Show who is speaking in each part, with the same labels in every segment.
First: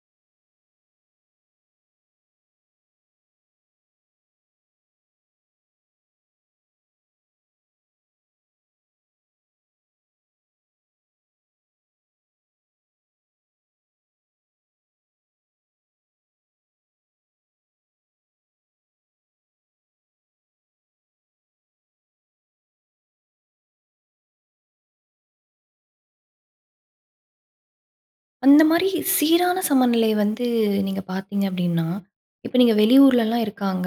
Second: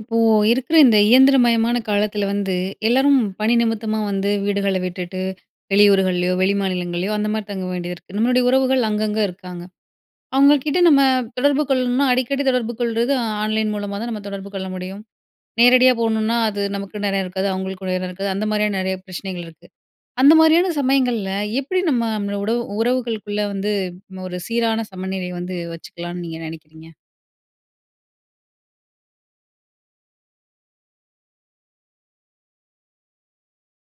Speaker 1: இப்போ இருக்கிற இந்த இயந்திரமயமான காலத்தில வந்து, எல்லாரும் பணி நிமித்தமா வந்து வீடுகளை விட்டுட்டு வெளியூர்கள்லயோ, வெளிமாநிலங்கள்லையோ அந்த மாரி தங்க வேண்டியிருக்கு. நம்மளுடைய உறவுகள் அங்கங்க இருக்காங்க. அவங்ககிட்ட நம்ம தொடர்பு கொள்ளணும்னா அடிக்கடி தொடர்பு கொள்றது ஆன்லைன் மூலமா தான் நம்ப தொடர்பு கொள்ள முடியும். நேரடியா போணும்னா அது நமக்கும் நேரம் இருக்காது, அவங்களுக்கும் நேரம் இருக்காது. அந்த மாரியான நெறைய பிரச்சனைகள் இருக்கு. அந்த மாரியான சமயங்கள்ல எப்படி நம்ம உடவு உறவுகளுக்குள்ள வந்து ஒரு சீரான சமநிலை வந்து வச்சுக்கலாம்ன்னு நீங்க நெனைக்கிறீங்க?
Speaker 2: அந்த மாரி சீரான சமநிலை வந்து நீங்க பார்த்தீங்க அப்படின்னா, இப்ப நீங்க வெளியூர்லல்லாம் இருக்காங்க,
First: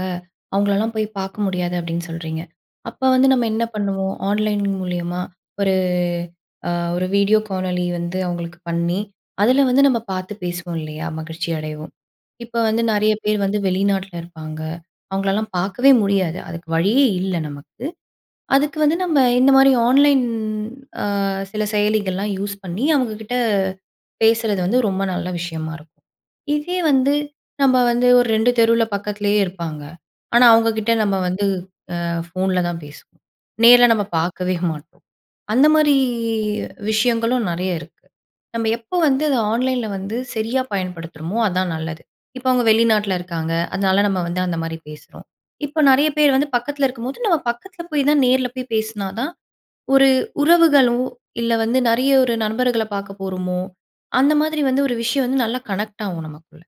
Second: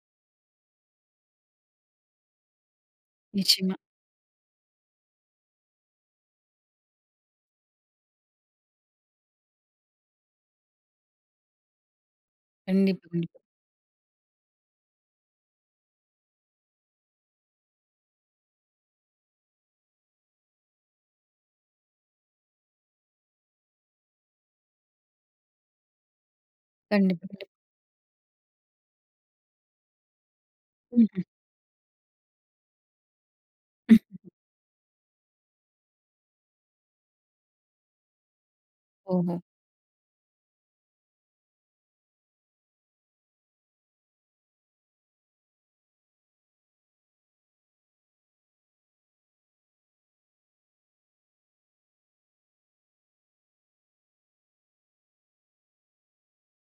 Speaker 2: அவங்களல்லாம் போய் பார்க்க முடியாது அப்படீன்னு சொல்றீங்க. அப்ப வந்து நம்ம என்ன
Speaker 1: நிச்சயமா.
Speaker 2: பண்ணுவோம் ஆன்லைன் மூலியமா ஒரு அ ஒரு வீடியோ காணொலி வந்து அவங்களுக்கு பண்ணி, அதில வந்து நம்ம பார்த்து பேசுவோம் இல்லையா? மகிழ்ச்சி அடைவோம். இப்ப வந்து
Speaker 1: கண்டிப்பா,
Speaker 2: நெறைய
Speaker 1: கண்டிப்பா.
Speaker 2: பேர் வந்து வெளிநாட்டில இருப்பாங்க. அவங்களல்லாம் பார்க்கவே முடியாது. அதுக்கு வழியே இல்லை நமக்கு. அதுக்கு வந்து நம்ம இந்த மாரி ஆன்லைன் அ சில செயலிகள்லாம் யூஸ் பண்ணி அவங்க கிட்ட பேசறது வந்து ரொம்ப நல்ல விஷயமா இருக்கும். இதே வந்து
Speaker 1: கண்டிப்பா, கண்டிப்பா.
Speaker 2: நம்ப வந்து ஒரு 2 தெருவுல பக்கத்திலேயே இருப்பாங்க. ஆனா அவங்க கிட்ட நம்ம
Speaker 1: ம்ஹ்ம்.
Speaker 2: வந்து அ ஃபோன்ல தான் பேசுவோம். நேர்ல
Speaker 1: ம்.
Speaker 2: நம்ம பார்க்கவே மாட்டோம். அந்த மாரி விஷயங்களும் நெறைய இருக்கு. நம்ப எப்போ வந்து
Speaker 1: ஓஹோ!
Speaker 2: அதை ஆன்லைன்ல வந்து சரியா பயன்படுத்துறோமோ அதான் நல்லது. இப்ப அவங்க வெளிநாட்டில இருக்காங்க, அதனால நம்ம வந்து அந்த மாரி பேசுறோம். இப்ப நெறைய பேர் வந்து பக்கத்தில இருக்கும்போது நம்ம பக்கத்தில போய் தான் நேரில போய் பேசினா தான், ஒரு உறவுகளும் இல்ல வந்து நெறைய ஒரு நண்பர்களை பார்க்க போறோமோ, அந்த மாதிரி வந்து ஒரு விஷயம் வந்து நல்லா கனெக்ட் ஆகும் நமக்குள்ள.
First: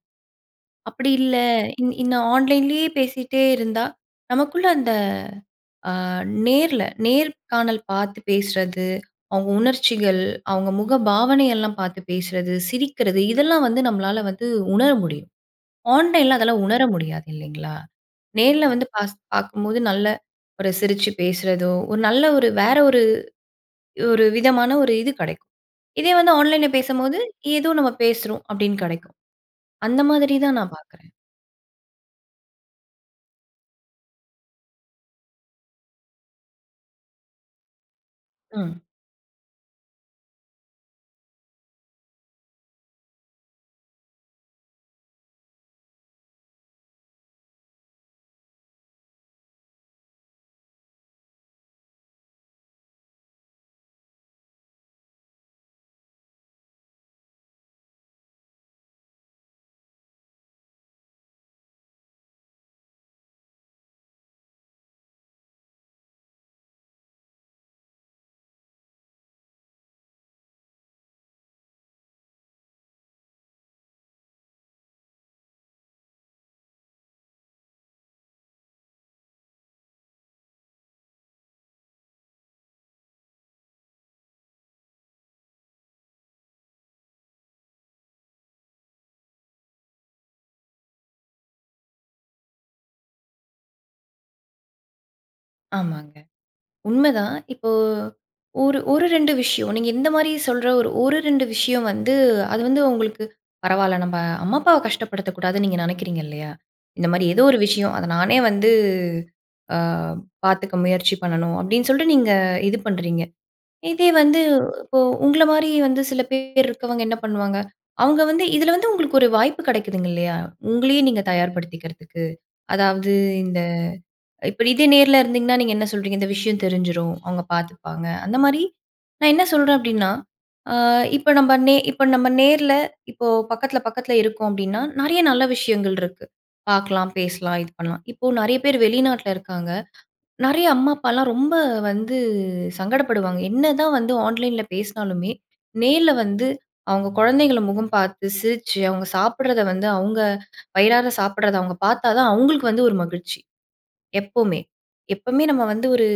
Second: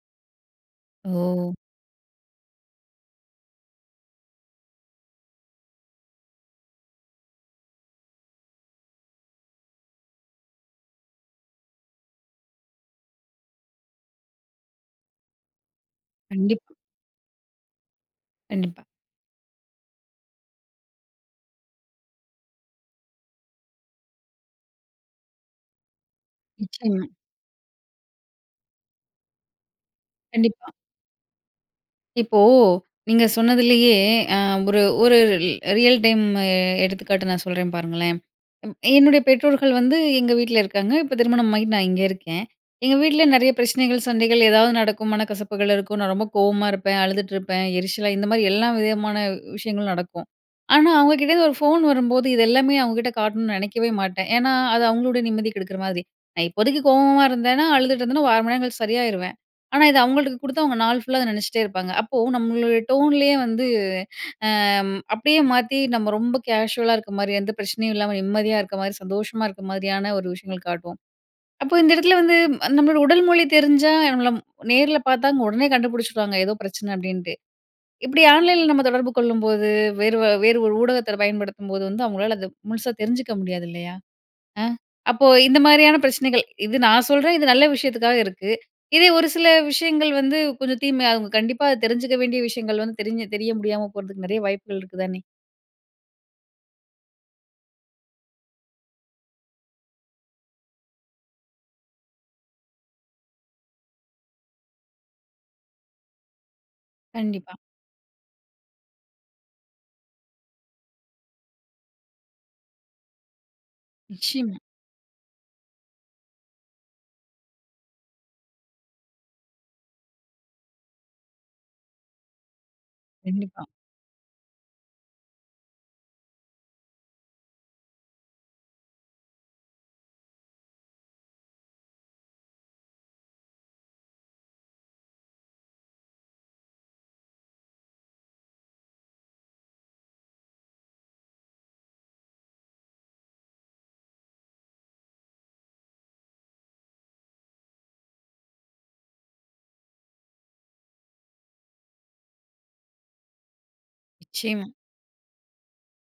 Speaker 2: அப்படி இல்ல
Speaker 1: ஓ!
Speaker 2: இந் இந்த ஆன்லைன்லேயே பேசிட்டே இருந்தா நமக்குள்ள அந்த அ நேர்ல நேர்காணல் பார்த்து பேசறது, அவங்க உணர்ச்சிகள், அவங்க முக பாவனையெல்லாம் பார்த்து பேசறது, சிரிக்கிறது இதெல்லாம் வந்து நம்மளால வந்து உணர முடியும். ஆன்லைன்ல அதெல்லாம்
Speaker 1: கண்டிப்பா.
Speaker 2: உணர முடியாது இல்லிங்களா? நேர்ல
Speaker 1: கண்டிப்பா.
Speaker 2: வந்து பாஸ் பார்க்கும்போது நல்ல ஒரு சிரிச்சு பேசுறதோ, ஒரு நல்ல ஒரு வேற ஒரு ஒரு விதமான ஒரு இது கெடைக்கும். இதே வந்து ஆன்லைன்ல
Speaker 1: நிச்சயமா.
Speaker 2: பேசம்போது ஏதோ நம்ம பேசுறோம் அப்படீன்னு கெடைக்கும். அந்த மாதிரி தான்
Speaker 1: கண்டிப்பா.
Speaker 2: நான் பார்க்குறேன்.
Speaker 1: இப்போ, நீங்க சொன்னதிலயே அ ஒரு ஒரு ரி ரியல் டைம்மு எடுத்துக்காட்டு, நான் சொல்றேன் பாருங்களேன். ம்
Speaker 2: அ.
Speaker 1: என்னுடைய பெற்றோர்கள் வந்து, எங்க வீட்ல இருக்காங்க. இப்ப திருமணம் ஆயிட் நான் இங்க இருக்கேன். எங்க வீட்ல நிறைய பிரச்சனைகள், சண்டைகள் ஏதாவது நடக்கும். மனக்கசப்புகள் இருக்கும். நான் ரொம்ப கோவமா இருப்பேன், அழுதுட்டு இருப்பேன், எரிச்சலா இந்த மாரி, எல்லா விதமான விஷயங்களும் நடக்கும். ஆனா, அவுங்க கிட்டேந்து ஒரு ஃபோன் வரும்போது, இத எல்லாமே அவுங்க கிட்ட காட்டணும்னு நினைக்கவே மாட்டேன். ஏன்னா, அது அவுங்களுடைய நிம்மதி கெடுக்கிற மாதிரி. நான் இப்போதைக்கு கோவமா இருந்தேன்னா, அழுதுட்டு இருந்தேனா ஒரு 1/2 மணி நேரங்கழிச்சு சரியாயிருவேன். ஆனா, இதை அவுங்கள்ட்ட குடுத்தா, அவுங்க நாள் ஃபுல்லா அத நினச்சிட்டே இருப்பாங்க. அப்போ நம்மளோட டோன்லயே வந்து அ அப்பிடியே மாத்தி, அ நம்ம ரொம்ப கேஷுவலா இருக்க மாரி, எந்த பிரச்சனையும் இல்லாம நிம்மதியா இருக்க மாதிரி, சந்தோஷமா இருக்க மாதிரியான ஒரு விஷயங்கள் காட்டுவோம். அப்போ இந்த இடத்தில வந்து, நம்மளோட உடல் மொழி தெரிஞ்சா, இல்ல நம்மள நேர்ல பார்த்தா, உடனே கண்டுபிடிச்சுடுவாங்க. ஏதோ பிரச்சனை, அப்பிடீன்ட்டு. இப்பிடி ஆன்லைன்ல நம்ம தொடர்பு கொள்ளும்போது, வேறு வ வேறு ஒரு ஊடகத்தை பயன்படுத்தும்போது, வந்து அவங்களால அதை முழுசா தெரிஞ்சுக்க முடியாது, இல்லையா. அ. அப்போ, இந்த மாரியான பிரச்சனைகள். இது நான் சொல்றேன், இது நல்ல விஷயத்துக்காக இருக்கு. இதே ஒரு சில விஷயங்கள் வந்து, கொஞ்சம் தீமையா, அவுங்க கண்டிப்பா அதை தெரிஞ்சுக்க வேண்டிய விஷயங்கள் வந்து, தெரிஞ்சு தெரிய முடியாம போறதுக்கு நிறைய வாய்ப்புகள் இருக்குதானே?
Speaker 2: ஆமாங்க. உண்மைதான்! இப்போ ஒரு ஒரு 2 விஷயம் நீங்க இந்த மாரி சொல்ற, ஒர் ஒரு 2 விஷயம் வந்து, அது வந்து உங்களுக்கு "பரவால்ல நம்ப அம்மா அப்பாவை கஷ்டப்படுத்தக் கூடாதுன்னு" நீங்க நினைக்கிறீங்க இல்லையா? இந்த மாரி எதோ
Speaker 1: கண்டிப்பா.
Speaker 2: ஒரு விஷயம், "அதை நானே வந்து ஆ பார்த்துக்க முயற்சி பண்ணணும்" அப்படின்னு சொல்லிட்டு நீங்க இது பண்ணுறீங்க. இதே வந்து,
Speaker 1: நிச்சயமா.
Speaker 2: இப்போ உங்களை மாரி வந்து சில பேர் இருக்கிறவங்க என்ன பண்ணுவாங்க? அவங்க வந்து இதில வந்து உங்களுக்கு ஒரு வாய்ப்பு கிடைக்குதுங்க இல்லையா? உங்களையே நீங்க தயார்படுத்திக்கிறதுக்கு. அதாவது இந்த
Speaker 1: கண்டிப்பா.
Speaker 2: இப்ப இதே நேர்ல இருந்தீங்கன்னா நீங்க என்ன சொல்கிறீங்க, "இந்த விஷயம் தெரிஞ்சிரும், அவங்க பார்த்துப்பாங்க." அந்த மாரி. நான் என்ன சொல்றேன் அப்படின்னா, ஆ இப்ப நம்ம நே இப்ப நம்ம நேர்ல இப்போ பக்கத்தில பக்கத்தில இருக்கோம் அப்படிடீன்னா நெறைய நல்ல விஷயங்கள் இருக்கு. பார்க்கலாம், பேசலாம், இது பண்ணலாம். இப்போ நெறைய பேர் வெளிநாட்டில இருக்காங்க. நெறைய அம்மா அப்பாலாம் ரொம்ப வந்து சங்கடப்படுவாங்க. என்னதான் வந்து ஆன்லைன்ல பேசினாலுமே, நேர்ல வந்து அவங்க குழந்தைகள முகம் பார்த்து, சிரிச்சு, அவங்க சாப்பிடுறத வந்து அவங்க வயிறார சாப்பிடுறத அவங்க பார்த்தா தான் அவங்களுக்கு வந்து ஒரு மகிழ்ச்சி. எப்பவுமே
Speaker 1: நிச்சயமா.
Speaker 2: எப்பவுமே நம்ம வந்து ஒரு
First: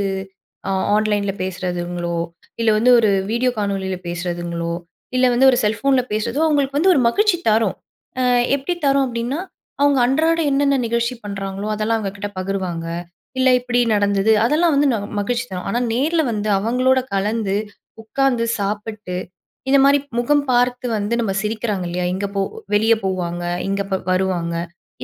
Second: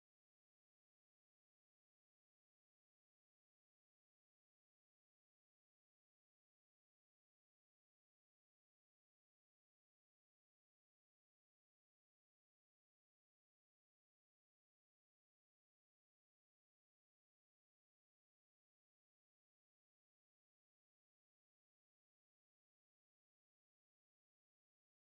Speaker 2: ஆ ஆன்லைன்ல பேசுறதுங்களோ, இல்லை வந்து ஒரு வீடியோ காணொளியில பேசுறதுங்களோ, இல்ல வந்து ஒரு செல்ஃபோன்ல பேசுறதோ அவங்களுக்கு வந்து ஒரு மகிழ்ச்சி தரும். அ எப்படி தரும் அப்படின்னா அவங்க அன்றாட என்னென்ன நிகழ்ச்சி பண்ணுறாங்களோ அதெல்லாம் அவங்க கிட்ட பகிர்வாங்க. "இல்லை இப்படி நடந்தது." அதெல்லாம் வந்து ந மகிழ்ச்சிதான். ஆனா நேர்ல வந்து அவங்களோட கலந்து, உட்காந்து, சாப்பிட்டு இந்த மாரி முகம் பார்த்து வந்து நம்ம சிரிக்கிறாங்க இல்லையா? இங்க போ வெளிய போவாங்க. இங்க இப்ப வருவாங்க.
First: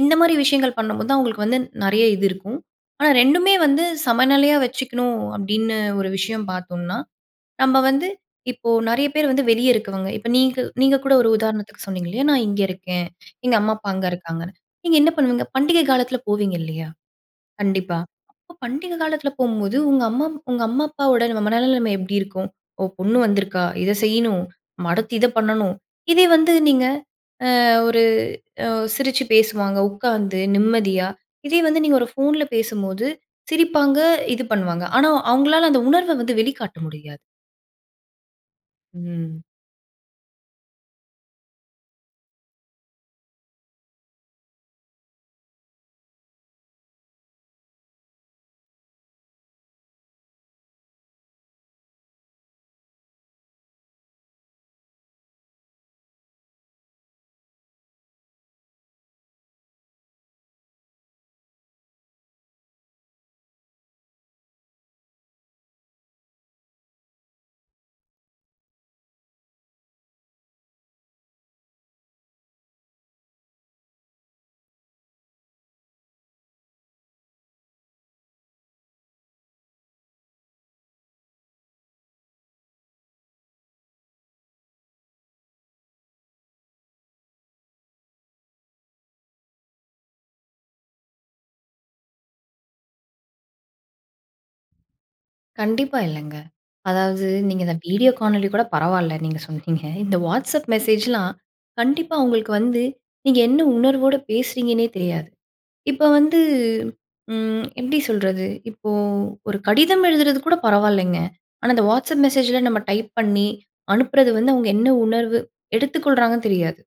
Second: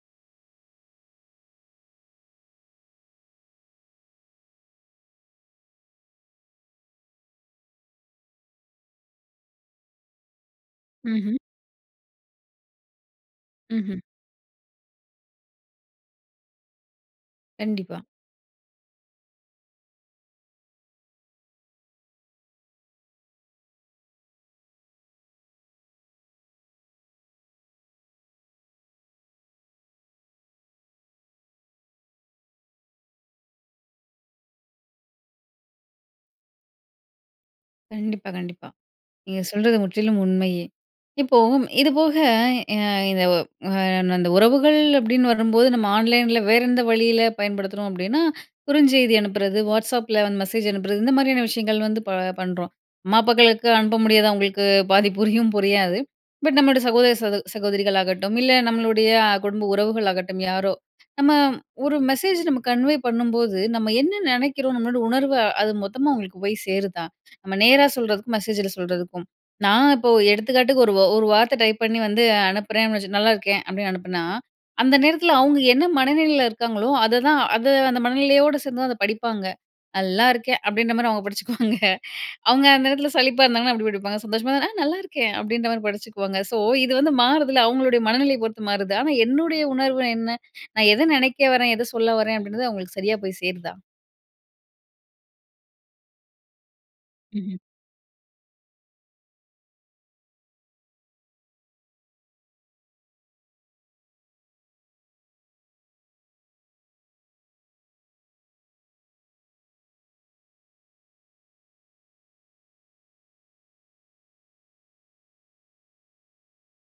Speaker 2: இந்த மாரி விஷயங்கள் பண்ணும்போது தான் அவங்களுக்கு வந்து நெறைய இது இருக்கும். ஆனா 2மே வந்து சமநிலையா வச்சுக்கணும் அப்படின்னு ஒரு விஷயம் பார்த்தோம்னா, நம்ம வந்து இப்போ நெறைய பேர் வந்து வெளியே இருக்கவங்க. இப்ப நீங்க நீங்க கூட ஒரு
Speaker 1: ம்ஹ்ம்.
Speaker 2: உதாரணத்துக்கு சொன்னீங்க இல்லையா? நான் இங்கே இருக்கேன். எங்க அம்மா அப்பா
Speaker 1: ம்ஹ்ம்.
Speaker 2: அங்க இருக்காங்கன்னு. நீங்க என்ன பண்ணுவீங்க? பண்டிகை காலத்தில போவீங்க இல்லையா? கண்டிப்பா.
Speaker 1: கண்டிப்பா.
Speaker 2: அப்ப பண்டிகை காலத்தில போகும்போது உங்க அம்மா உங்க அம்மா அப்பாவோட நம்ம மனநிலைமை எப்படி இருக்கும்? ஓ! பொண்ணு வந்திருக்கா. இதை செய்யணும். நம்ம அடுத்து இதை பண்ணணும். இதே வந்து நீங்க அ ஒரு, அ சிரிச்சு பேசுவாங்க உட்காந்து, நிம்மதியா. இதே வந்து நீங்க ஒரு ஃபோன்ல பேசும்போது, சிரிப்பாங்க இது பண்ணுவாங்க. ஆனா அவங்களால அந்த உணர்வை வந்து வெளிக்காட்ட முடியாது.
Speaker 1: கண்டிப்பா, கண்டிப்பா. நீங்க
Speaker 2: ம்.
Speaker 1: சொல்றது முற்றிலும் உண்மையே. இப்போ, இதுபோக ய இது ஒ அன் அந்த உறவுகள் அப்படின்னு வரும்போது, நம்ம ஆன்லைன்ல வேற எந்த வழியில பயன்படுத்துறோம் அப்படின்னா, குறுஞ்செய்தி அனுப்புறது, வாட்ஸ்அப்பில வந்து மெசேஜ் அனுப்புறது, இந்த மாரியான விஷயங்கள் வந்து ப பண்ணுறோம். அம்மா, அப்பாக்களுக்கு அனுப்ப முடியாது. அவங்களுக்கு பாதி புரியும் புரியாது. பட் நம்மளோட சகோதர, சகோ சகோதரிகள் ஆகட்டும், இல்லை நம்மளுடைய குடும்ப உறவுகள் ஆகட்டும், யாரோ. நம்ம ஒரு மெசேஜ் நம்ம கன்வே பண்ணும்போது நம்ம என்ன நெனைக்கிறோம். நம்மளோட உணர்வு அது, மொத்தமா அவங்களுக்கு போய் சேருதா? நம்ம நேரா சொல்றதுக்கும் மெசேஜில சொல்றதுக்கும். நான் இப்போ எடுத்துக்காட்டுக்கு, ஒரு ஒரு வார்த்தை டைப் பண்ணி வந்து அனுப்புறேன் வச்சு 'நல்லாயிருக்கேன்' அப்படின்னு அனுப்புனா, அந்த நேரத்துல, அவங்க என்ன மனநிலையில இருக்காங்களோ, அதை தான் அதை அந்த மனநிலையோடு சேர்ந்து தான் அதை படிப்பாங்க. 'நல்லாயிருக்கேன்' அப்படின்ற மாரி அவங்க படிச்சுக்குவாங்க. அவங்க அந்த எடத்துல சலிப்பா இருந்தாங்கன்னா, அப்படி படிப்பாங்க. சந்தோஷமா இருந்தா 'நான் நல்லாயிருக்கேன்' அப்படின்ற மாரி படிச்சுக்குவாங்க. ஸோ இது வந்து மாறுதில்ல. அவங்களுடைய மனநிலையை பொறுத்து மாறுது. ஆனா என்னுடைய உணர்வு என்ன? நான் எதை நெனைக்க வரேன்? எதை சொல்ல வரேன்? அப்படின்றது அவங்களுக்கு சரியா போய் சேருதா?
Speaker 2: கண்டிப்பா, இல்லங்க. அதாவது,
Speaker 1: ம்ஹ்ம்.
Speaker 2: நீங்க இந்த வீடியோ காணொலி கூட பரவால்ல, நீங்க சொன்னீங்க. இந்த WhatsApp மெசேஜ்லாம், கண்டிப்பா உங்களுக்கு வந்து, நீங்க என்ன உணர்வோடு பேசுறீங்கன்னே தெரியாது. இப்ப வந்து ம் எப்படி சொல்றது? இப்போ ஒரு கடிதம் எழுதுறது கூட பரவாயில்லைங்க. ஆனா அந்த WhatsApp மெசேஜில, நம்ம டைப் பண்ணி அனுப்புறது வந்து, அவங்க என்ன உணர்வு எடுத்துக்கொள்றாங்கன்னு தெரியாது.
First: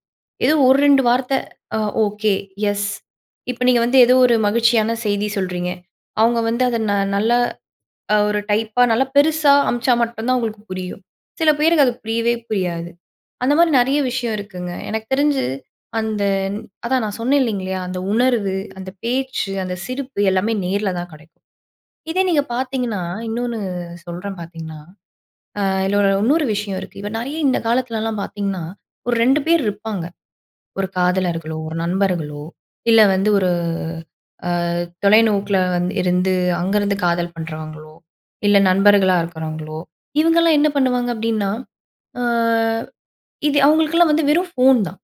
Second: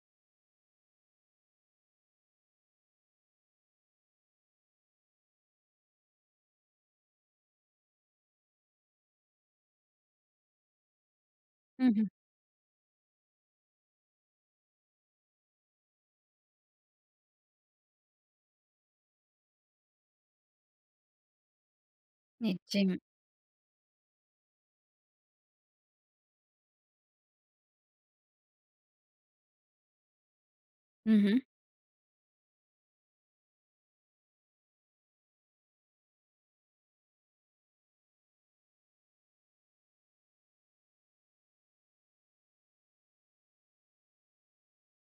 Speaker 2: ஏதோ 1 2 வார்த்தை அ ஓகே, எஸ். இப்ப நீங்க வந்து ஏதோ ஒரு மகிழ்ச்சியான செய்தி சொல்றீங்க. அவங்க வந்து அதை ந நல்லா அ ஒரு டைப்பா, நல்லா பெருசா அம்ச்சா மட்டும் தான், அவங்களுக்கு புரியும். சில பேருக்கு, அது
Speaker 1: ம்ஹ்ம்.
Speaker 2: புரியவே புரியாது. அந்தமாரி நெறைய விஷயம் இருக்குங்க. எனக்கு தெரிஞ்சு அந்த அதான் நான் சொன்னேன் இல்லைங்களா அந்த உணர்வு, அந்த பேச்சு, அந்த சிரிப்பு எல்லாமே நேர்ல தான் கெடைக்கும். இதே நீங்க
Speaker 1: நிச்சயமா.
Speaker 2: பார்த்தீங்கன்னா, இன்னொன்னு சொல்றேன் பார்த்தீங்கன்னா, அ இதில இன்னொரு விஷயம் இருக்கு. இப்ப நெறைய, இந்த காலத்துலலாம் பார்த்தீங்கன்னா, ஒரு 2 பேர் இருப்பாங்க. ஒரு
Speaker 1: ம்ஹ்ம்.
Speaker 2: காதலர்களோ, ஒரு நண்பர்களோ, இல்ல வந்து ஒரு அ தொலைநோக்கில வந்து இருந்து அங்கருந்து காதல் பண்ணுறவங்களோ, இல்ல நண்பர்களா இருக்கிறவங்களோ இவங்கலாம் என்ன பண்ணுவாங்க அப்படின்னா, அ இது அவங்களுக்கெல்லாம் வந்து வெறும் ஃபோன் தான்.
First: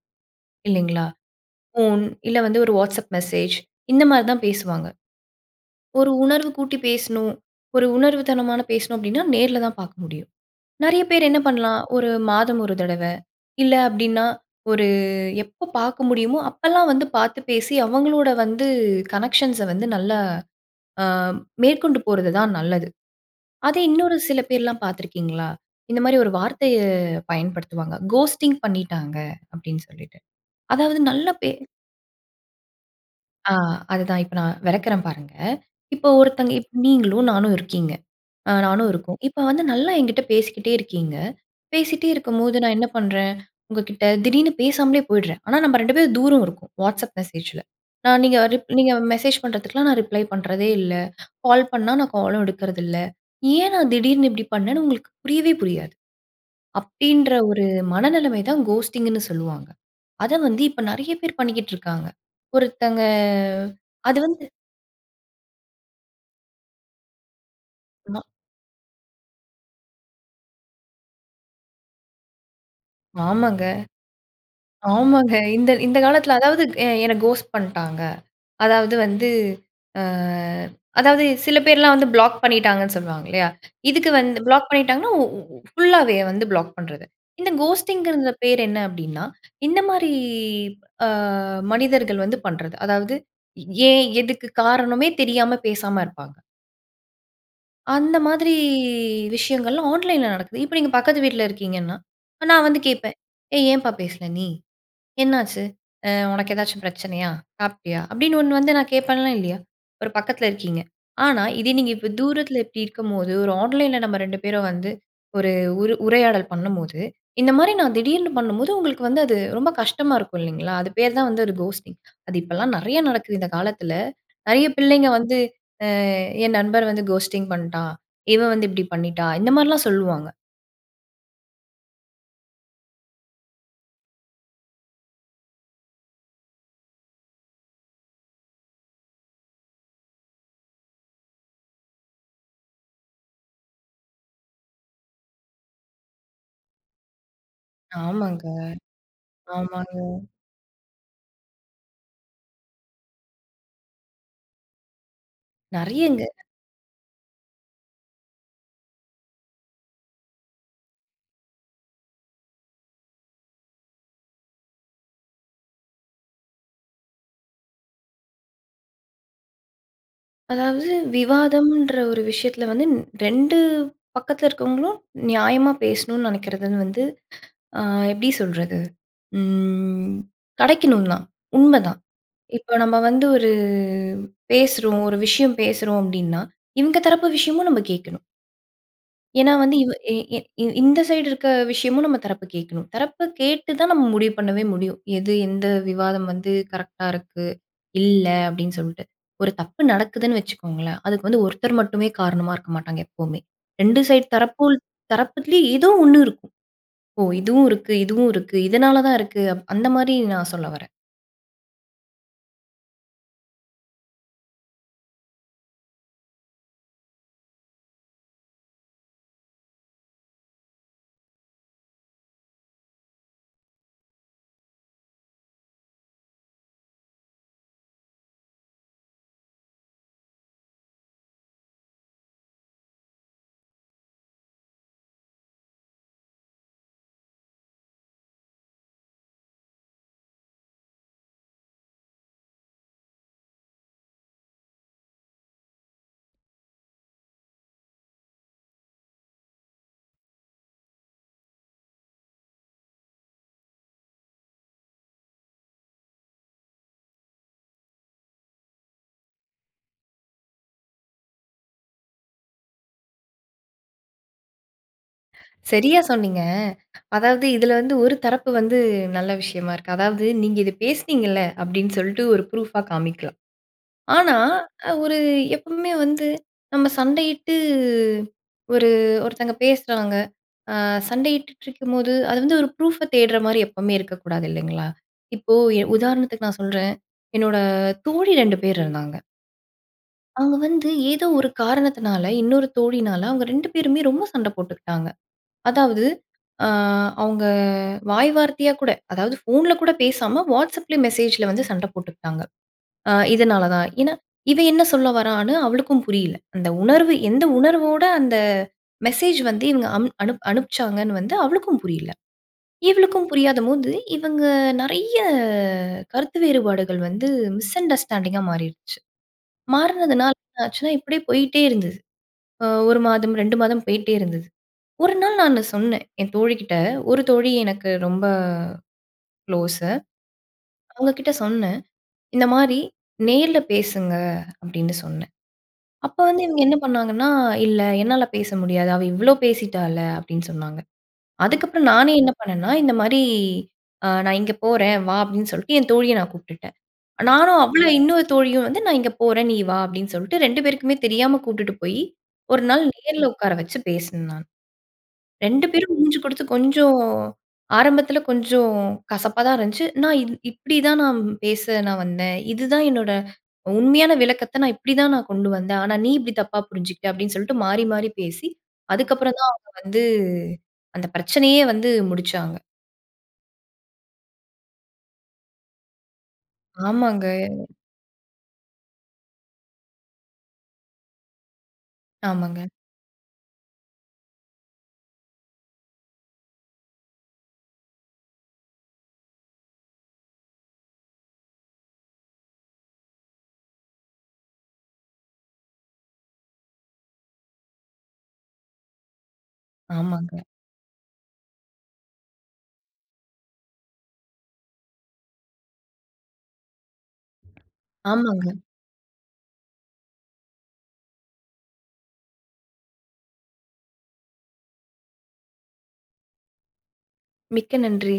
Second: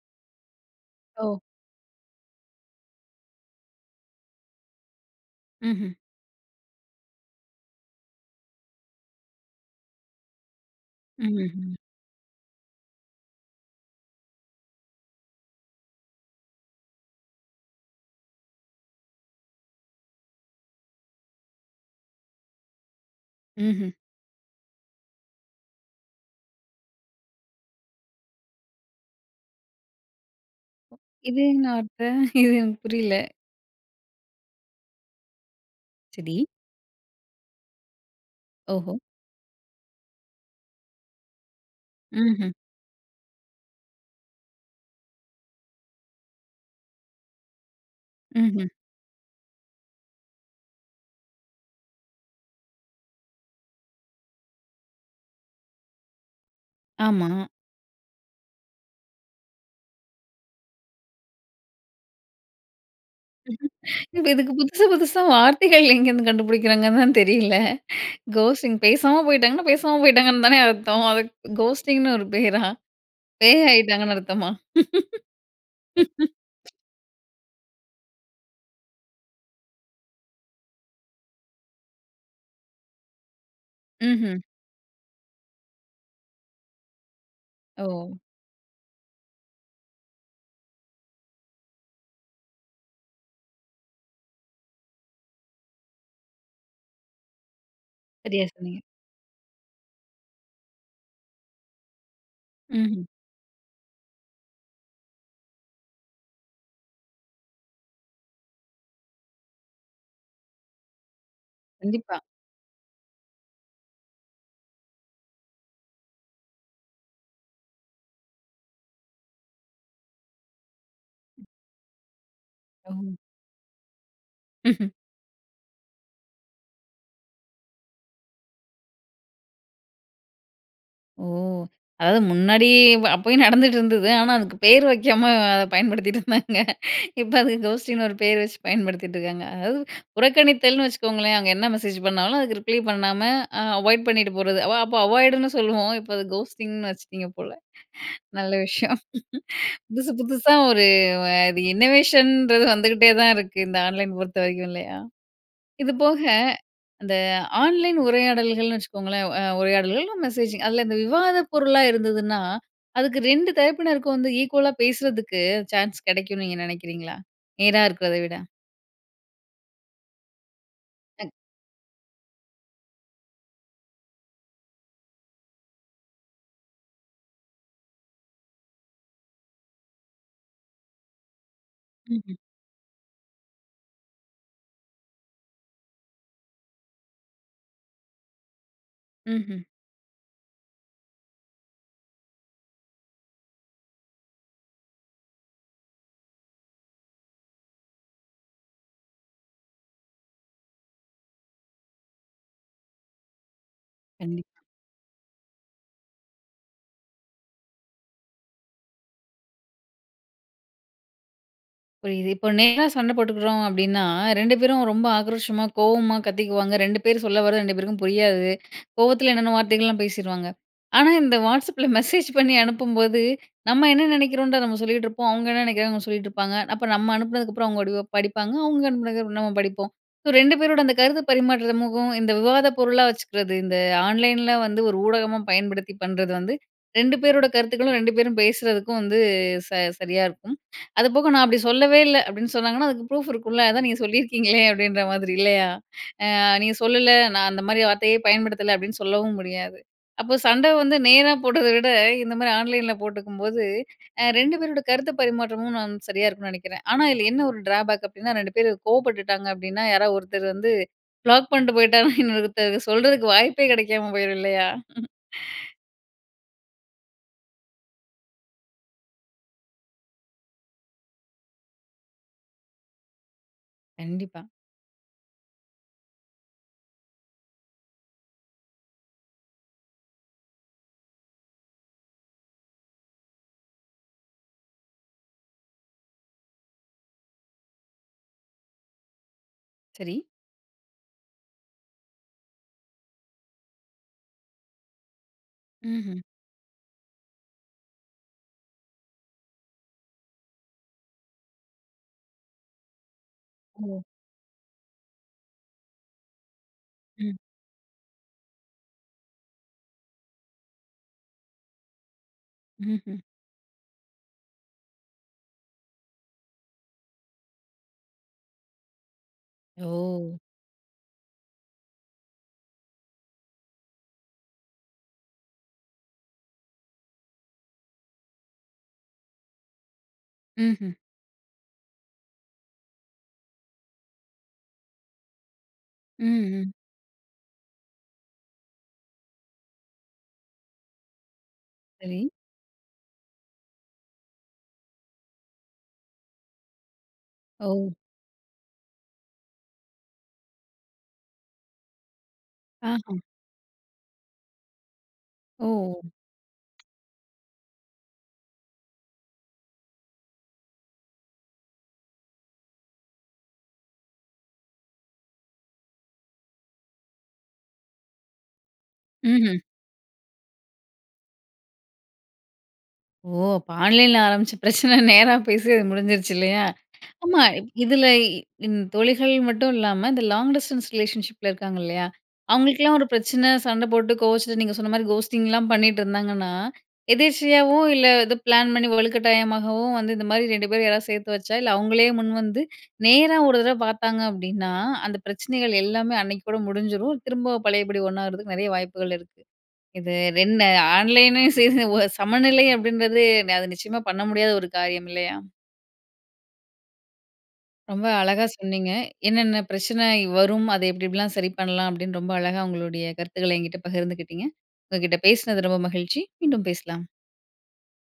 Speaker 2: இல்லைங்களா?
Speaker 1: ஓ!
Speaker 2: ஃபோன் இல்ல வந்து, ஒரு WhatsApp மெசேஜ் இந்த மாரி தான் பேசுவாங்க.
Speaker 1: ம்ஹ்ம்.
Speaker 2: ஒரு உணர்வு கூட்டி பேசணும், ஒரு உணர்வு தனமான பேசணும் அப்படின்னா நேர்ல தான் பார்க்க முடியும். நெறைய பேர் என்ன
Speaker 1: ம்ஹ்ஹும்.
Speaker 2: பண்ணலாம்? ஒரு மாதம் 1 தடவை, இல்லை அப்படின்னா, ஒரு எப்ப பார்க்க முடியுமோ, அப்பல்லாம் வந்து பார்த்து பேசி, அவங்களோட வந்து கனெக்ஷன்ஸை வந்து நல்லா அ மேற்கொண்டு போறது தான் நல்லது. அதே,
Speaker 1: ம்ஹ்ம்.
Speaker 2: இன்னொரு சில பேர்லாம் பார்த்திருக்கீங்களா? இந்த மாரி ஒரு வார்த்தையை பயன்படுத்துவாங்க. "கோஸ்ட்டிங் பண்ணிட்டாங்க." அப்படின்னு சொல்லிட்டு. அதாவது நல்ல
Speaker 1: இது
Speaker 2: பே
Speaker 1: என்ன வார்த்தை? இது எனக்கு புரியல.
Speaker 2: ஆ. அதுதான். இப்ப நான் வெளக்குறேன் பாருங்க. இப்போ,
Speaker 1: சரி.
Speaker 2: ஒருத்தங்க இப்ப நீங்களும், நானும் இருக்கோம். அ நானும்
Speaker 1: ஓஹோ!
Speaker 2: இருக்கேன். இப்ப வந்து நல்லா என்கிட்ட பேசிக்கிட்டே இருக்கீங்க. பேசிட்டே
Speaker 1: ம்ஹ்ம்.
Speaker 2: இருக்கும்போது, நான் என்ன பண்ணுறேன்? உங்க கிட்ட, திடீர்னு பேசாமலே போயிடுறேன். ஆனா, நம்ப 2 பேரும் தூரம் இருக்கோம். WhatsApp மெசேஜில. நான் நீங்க
Speaker 1: ம்ஹ்ம்.
Speaker 2: ரிப் நீங்க மெசேஜ் பண்ணுறதுக்குலாம், நான் ரிப்ளை பண்ணுறதே இல்லை. கால் பண்ணா, நான் காலும் எடுக்கறது இல்லை. ஏன் நான், திடீர்னு இப்படி பண்ணேன்னு உங்களுக்கு புரியவே புரியாது.
Speaker 1: ஆமா.
Speaker 2: அப்படின்ற ஒரு மனநிலைமை தான், கோஸ்ட்டிங்ன்னு சொல்லுவாங்க. அத வந்து இப்ப நெறைய பேர் பண்ணிக்கிட்ருக்காங்க. ஒருத்தங்க. அது
Speaker 1: இப்ப
Speaker 2: வந்து
Speaker 1: இதுக்கு புதுசு புதுசா வார்த்தைகள் எங்கேருந்து கண்டுபிடிக்கிறாங்கன்னு தான் தெரியல.
Speaker 2: ஆமா.
Speaker 1: கோஸ்ட்டிங் பேசாம போய்ட்டாங்கன்னா, பேசாம போய்ட்டாங்கன்னு தானே அர்த்தம். அது கோஸ்டிங்ன்னு ஒரு பேரா?
Speaker 2: ஆமாங்க,
Speaker 1: பேய் ஆயிட்டாங்கன்னு அர்த்தமா?
Speaker 2: ஆமாங்க. இந்த இந்த காலத்தில, அதாவது எ "என்ன கோஸ்ட் பண்ட்டாங்க" அதாவது வந்து அ அதாவது சில பேர்லாம் வந்து, ப்ளாக் பண்ணிட்டாங்கன்னு சொல்லுவாங்க இல்லையா? இதுக்கு
Speaker 1: ம்ஹ்ம்.
Speaker 2: வந்து ப்ளாக் பண்ணிட்டாங்கன்னா ஒ ஒ ஒ ஃபுல்லாவே வந்து ப்ளாக் பண்ணுறது. இந்த
Speaker 1: ஓ!
Speaker 2: கோஸ்ட்டிங்கறந்த பேர் என்ன அப்படின்னா, இந்த மாரி அ மனிதர்கள் வந்து பண்ணுறது. அதாவது ஏன், எதுக்கு காரணமே தெரியாம, பேசாம இருப்பாங்க. அந்த
Speaker 1: சரியா
Speaker 2: மாதிரி
Speaker 1: சொன்னீங்க.
Speaker 2: விஷயங்கள்லாம் ஆன்லைன்ல நடக்குது. இப்ப நீங்க பக்கத்து வீட்ல இருக்கீங்கன்னா, நான் வந்து
Speaker 1: ம்ஹ்ம்.
Speaker 2: கேப்பேன். "ஏய்! ஏன்ப்பா பேசல நீ? என்னாச்சு? அ உனக்கு ஏதாச்சும் பிரச்சனையா? சாப்பிட்டியா?" அப்படீன்னு ஒண்ணு வந்து நான் கேப்பேன்ல, இல்லியா? ஒரு பக்கத்துல இருக்கீங்க. ஆனா இதே நீங்க இப்போ
Speaker 1: கண்டிப்பா.
Speaker 2: தூரத்துல இப்பிடி இருக்கும்போது, ஒரு ஆன்லைன்ல நம்ம 2 பேரும் வந்து ஒரு உரு உரையாடல் பண்ணும்போது, இந்த மாதிரி நான் திடீர்னு பண்ணும்போது, உங்களுக்கு வந்து அது ரொம்ப கஷ்டமா இருக்கும், இல்லீங்களா! அது பேரு தான் வந்து ஒரு கோஸ்ட்டிங். அது இப்பல்லாம்
Speaker 1: ஓ!
Speaker 2: நெறையா நடக்குது இந்த காலத்துல. நெறைய பிள்ளைங்க வந்து, அ "என் நண்பர் வந்து கோஸ்ட்டிங் பண்ணிட்டான். இவ வந்து இப்பிடி பண்ணிட்டா" இந்த மாரிலாம் சொல்வாங்க.
Speaker 1: ஓ! அதாவது முன்னாடி ப அப்பயும் நடந்துட்டு இருந்தது. ஆனா, அதுக்கு பேர் வைக்காம, அத பயன்படுத்திட்டிருந்தாங்க. இப்ப அதுக்கு கோஸ்டிங்ன்னு ஒரு பேரு வச்சு பயன்படுத்திட்டிருக்காங்க. அதாவது புறக்கணித்தல்னு வச்சுக்கோங்களேன். அங்க என்ன மெசேஜ் பண்ணாலும், அதுக்கு ரிப்ளே பண்ணாம, அ அவாய்ட் பண்ணிட்டு போறது. அவ அப்ப அவாய்டுன்னு சொல்லுவோம். இப்ப அது கோஸ்ட்டிங்னு வச்சுட்டீங்க போல.
Speaker 2: ஆமாங்க,
Speaker 1: நல்ல விஷயம்.
Speaker 2: ஆமாங்க.
Speaker 1: புதுசு புதுசா ஒரு அ இது இன்னொவேஷன்றது வந்துகிட்டே தான் இருக்கு இந்த ஆன்லைன் பொறுத்த வரைக்கும், இல்லையா? இது
Speaker 2: நெறையங்க.
Speaker 1: போக, அந்த ஆன்லைன் உரையாடல்கள்னு வச்சுக்கோங்களேன். அ உரையாடல்கள் இல்ல மெசேஜிங். அதுல இந்த விவாத பொருள்லா இருந்ததுன்னா, அதுக்கு 2 தரப்பினருக்கும் வந்து ஈக்குவலா பேசுறக்கு சான்ஸ் கிடைக்கும்னு நீங்க நினைக்கிறீங்களா, நேரா இருக்கிறத விட?
Speaker 2: அதாவது
Speaker 1: டக்
Speaker 2: விவாதம்ன்ற ஒரு விஷயத்தில வந்து ன் 2 பக்கத்தில இருக்கவங்களும் நியாயமா பேசணும்னு நினைக்கிறதுனு வந்து ஆ எப்பிடி சொல்றது! ம் கிடைக்கணுந்தான். உண்மதான்.
Speaker 1: ம்ஹ்ம்.
Speaker 2: இப்ப நம்ம வந்து ஒரு பேசுறோம் ஒரு விஷயம் பேசுறோம் அப்பிடின்னா, இவுங்க தரப்பு விஷயமும் நம்ம கேட்கணும் ஏன்னா
Speaker 1: ம்ஹ்ம்.
Speaker 2: வந்து இவ எ எ இ இந்த சைடு இருக்க விஷயமும் நம்ம தரப்பு கேட்கணும். தரப்ப கேட்டுதான் நம்ம முடிவு பண்ணவே முடியும். எது எந்த விவாதம் வந்து கரெக்டா இருக்கு, இல்ல அப்பிடின்னு சொல்ட்டு. ஒரு தப்பு நடக்குதுன்னு வச்சுக்கோங்களேன், அதுக்கு வந்து ஒருத்தர் மட்டுமே காரணமா இருக்க மாட்டாங்க எப்பவுமே. 2 சைடு
Speaker 1: கண்டிப்பா.
Speaker 2: தரப்புல் தரப்புலயும் ஏதோ ஒண்ணு இருக்கும். ஓ! இதுவும் இருக்கு, இதுவும் இருக்கு. இதனால தான் இருக்கு. அப் அந்த மாரி நான் சொல்ல வரேன்.
Speaker 1: புரியுது. இப்போ நேரா சண்ட போட்டுக்கிறோம் அப்பிடின்னா, 2 பேரும் ரொம்ப ஆக்ரோஷமா கோவமா கத்திக்குவாங்க. 2 பேர் சொல்லவரது 2 பேருக்கும் புரியாது. கோவத்தில என்னன்னமோ வார்த்தைகள்லாம் பேசிருவாங்க. ஆனா, இந்த வாட்ஸ்அப்ல மெசேஜ் பண்ணி அனுப்பும்போது, நம்ம என்ன நினைக்கிறோன்றத நம்ம சொல்லிட்டு இருப்போம். அவுங்க என்ன நினைக்கிறாங்க அவுங்க சொல்லிட்டு இருப்பாங்க. அப்ப நம்ம அனுப்பினதுக்கு அப்புறம் அவுங்க [unintelligible] படிப்பாங்க. அவுங்க அனுப்பினதுக்கு அப்புறம் நம்ம படிப்போம். ஸோ, 2 பேரோட அந்த கருத்து பரிமாற்றமுக்கும், இந்த விவாத பொருளா வச்சுக்கிறது. இந்த ஆன்லைன்ல வந்து ஒரு ஊடகமா பயன்படுத்தி பண்றது வந்து 2 பேரோட கருத்துக்களும் 2 பேரும் பேசறதுக்கும் வந்து ச சரியா இருக்கும். அது போக, "நான் அப்பிடி சொல்லவே இல்ல" அப்பிடின்னு சொன்னாங்கன்னா, அதுக்கு ப்ரூஃப் இருக்கும்ல, அதான் நீங்க சொல்லியிருக்கீங்களே அப்பிடின்ற மாதிரி இல்லயா? "ஆ நீங்க சொல்லல, நான் அந்தமாரி வார்த்தையே பயன்படுத்தல" அப்பிடின்னு சொல்லவும் முடியாது. அப்போ சண்ட வந்து நேரா போட்டத விட, இந்தமாரி ஆன்லைன்ல போட்டுக்கும்போது, அ 2 பேரோட கருத்து பரிமாற்றமும் நான் சரியா இருக்குன்னு நினைக்கிறேன். ஆனா, இதில என்ன ஒரு டிராபேக் அப்பிடின்னா, 2 பேரு கோவப்பட்டுட்டாங்க அப்பிடின்னா, யாராவது ஒருத்தர் வந்து ப்ளாக் பண்ட்டு போயிட்டாங்கன்னா, இன்னொருத்தர் சொல்றதுக்கு வாய்ப்பே கிடைக்காம போயிரும் இல்லயா!
Speaker 2: சரியா சொன்னீங்க. அதாவது இதில வந்து ஒரு தரப்பு வந்து நல்ல விஷயமா இருக்கு. அதாவது, "நீங்க இத பேசினீங்கல்ல," அப்பிடின்னு சொல்ட்டு ஒரு ப்ரூஃபா காமிக்கலாம். ஆனா
Speaker 1: கண்டிப்பா.
Speaker 2: அ ஒரு எப்பவுமே வந்து நம்ம சண்டையிட்டு ஒரு, ஒருத்தங்க பேசுறாங்க. அ சண்டையிட்டுட்ருக்கும்போது அது வந்து ஒரு ப்ரூஃப்ப தேடுறமாரி எப்பவுமே இருக்கக்கூடாது இல்லேங்களா! இப்போ எ உதாரணத்துக்கு நான் சொல்றேன், என்னோட தோழி 2 பேர் இருந்தாங்க.
Speaker 1: சரி.
Speaker 2: அவங்க வந்து, ஏதோ ஒரு காரணத்தினால இன்னொரு தோழியினால அவங்க 2 பேருமே ரொம்ப சண்ட போட்டுக்கிட்டாங்க. அதாவது,
Speaker 1: ம்ஹ்ம்.
Speaker 2: அ அவங்க வாய் வார்த்தையா கூட. அதாவது போன்ல கூட பேசாம வாட்ஸ்சப்ல மெசேஜில வந்து சண்டை போட்டுக்கிட்டாங்க. அ இதனால தான்.
Speaker 1: ஓ!
Speaker 2: ஏன்னா, இவன் என்ன சொல்ல வரான்னு அவளுக்கும் புரியல. அந்த உணர்வு
Speaker 1: ம்.
Speaker 2: எந்த உணர்வோட அந்த மெசேஜ் வந்து இவங்க அம் அனு அனுப்பிச்சாங்கன்னு வந்து அவளுக்கும் புரியல.
Speaker 1: ம்ஹ்ம்.
Speaker 2: இவளுக்கும் புரியாதம்போது இவங்க நிறைய கருத்து வேறுபாடுகள் வந்து மிஸ் அண்டர்ஸ்டாண்டிங்கா மாறிருச்சு. மாறனதுனால
Speaker 1: ஓ!
Speaker 2: என்ன ஆச்சுன்னா, இப்படியே போயிட்டே இருந்தது. அ 1 மாதம் 2 மாதம் போயிட்டே இருந்தது. ஒரு நாள் நானு சொன்னேன், என் தோழி கிட்ட ஒரு தோழி எனக்கு ரொம்ப குளோசு.
Speaker 1: ம்ஹ்ம்.
Speaker 2: அவங்க கிட்ட சொன்னேன். இந்த மாரி "நேர்ல பேசுங்க" அப்படின்னு சொன்னேன். அப்போ வந்து இவங்க
Speaker 1: ம்ஹ்.
Speaker 2: என்ன பண்ணாங்கன்னா "இல்ல, என்னால பேச முடியாது அவ இவ்வளோ பேசிட்டால்ல" அப்படின்னு சொன்னாங்க. அதுக்கப்புறம், நானே
Speaker 1: சரி.
Speaker 2: என்ன பண்ணேன்னா, இந்த மாரி அ "நான் இங்கே போறேன் வா" அப்படின்னு சொல்லிட்டு என் தோழியை நான் கூப்டுட்டேன். நானும், அவளும்
Speaker 1: ஓ!
Speaker 2: இன்னொரு தோழியும் வந்து "நான் இங்கே போறேன். நீ வா" அப்படின்னு சொல்லிட்டு 2 பேருக்குமே தெரியாம கூட்டுட்டு போய். ஒரு நாள்
Speaker 1: ஆஹம்.
Speaker 2: நேரில உக்கார வச்சு பேசினேன் நானு. 2
Speaker 1: ஓ!
Speaker 2: பேரும் மூஞ்சு கொடுத்து கொஞ்சம் ஆரம்பத்தில கொஞ்சம் கசப்பா தான் இருந்துச்சு. நான் இது இப்படி தான் நான் பேச நான் வந்தேன். இதுதான் என்னோட உண்மையான விளக்கத்த நான் இப்படிதான் நான் கொண்டு வந்தேன். ஆனா நீ இப்படி தப்பா புரிஞ்சுகிட்ட அப்படின்னு சொல்லிட்டு மாறி மாறி பேசி அதுக்கப்புறம் தான்
Speaker 1: ம்ஹ்ம்.
Speaker 2: அவங்க வந்து அந்த பிரச்சனையே வந்து முடிச்சாங்க.
Speaker 1: ஓ! அப்போ ஆன்லைன்ல ஆரம்மிச்ச பிரச்சனை நேரா பேசி அது முடிஞ்சிருச்சு இல்லையா?
Speaker 2: ஆமாங்க.
Speaker 1: ஆமா. இப் இதில இந் தொழிகள் மட்டும் இல்லாம இந்த லாங் டிஸ்டன்ஸ் ரிலேஷன்ஷிப்பில இருக்காங்க இல்லையா.
Speaker 2: ஆமாங்க.
Speaker 1: அவங்களுக்கெல்லா ஒரு பிரச்சனை, சண்டை போட்டு கோவச்சிட்டு நீங்க சொன்ன மாதிரி கஹோஸ்டிங்ல பண்ணிட்டு இருந்தாங்கன்னா. எதேர்ச்சையாவு இல்ல எதோ பிளான் பண்ணி வலுக்கட்டாயமாகவும் வந்து இந்த மாதிரி 2 பேர் யாராவது சேர்த்து வச்சா இல்ல அவங்களே முன் வந்து, நேரா ஒரு தடவை பார்த்தாங்க அப்படின்னா, அந்த பிரச்சனைகள் எல்லாமே அன்னைக்கு கூட முடிஞ்சிரும். திரும்ப பழையபடி ஒன்னாவுறதுக்கு நிறைய வாய்ப்புகள் இருக்கு. இது
Speaker 2: ஆமாங்க.
Speaker 1: என்ன ஆன்லைனு [unintelligible] சமநிலை அப்படின்றது, நெ அது நிச்சயமா பண்ண முடியாத ஒரு காரியம் இல்லையா? ரொம்ப அழகா
Speaker 2: ஆமாங்க.
Speaker 1: சொன்னீங்க. என்னன்ன பிரச்சனை இ வரும். அதை எப்படி எப்படி எல்லாம் சரி பண்ணலாம் அப்படின்னு ரொம்ப அழகா உங்களுடைய கருத்துக்களை என்கிட்ட பகிர்ந்துகிட்டிங்க. உங்ககிட்ட பேசினது ரொம்ப மகிழ்ச்சி. மீண்டும் பேசலாம்.
Speaker 2: மிக்க நன்றி.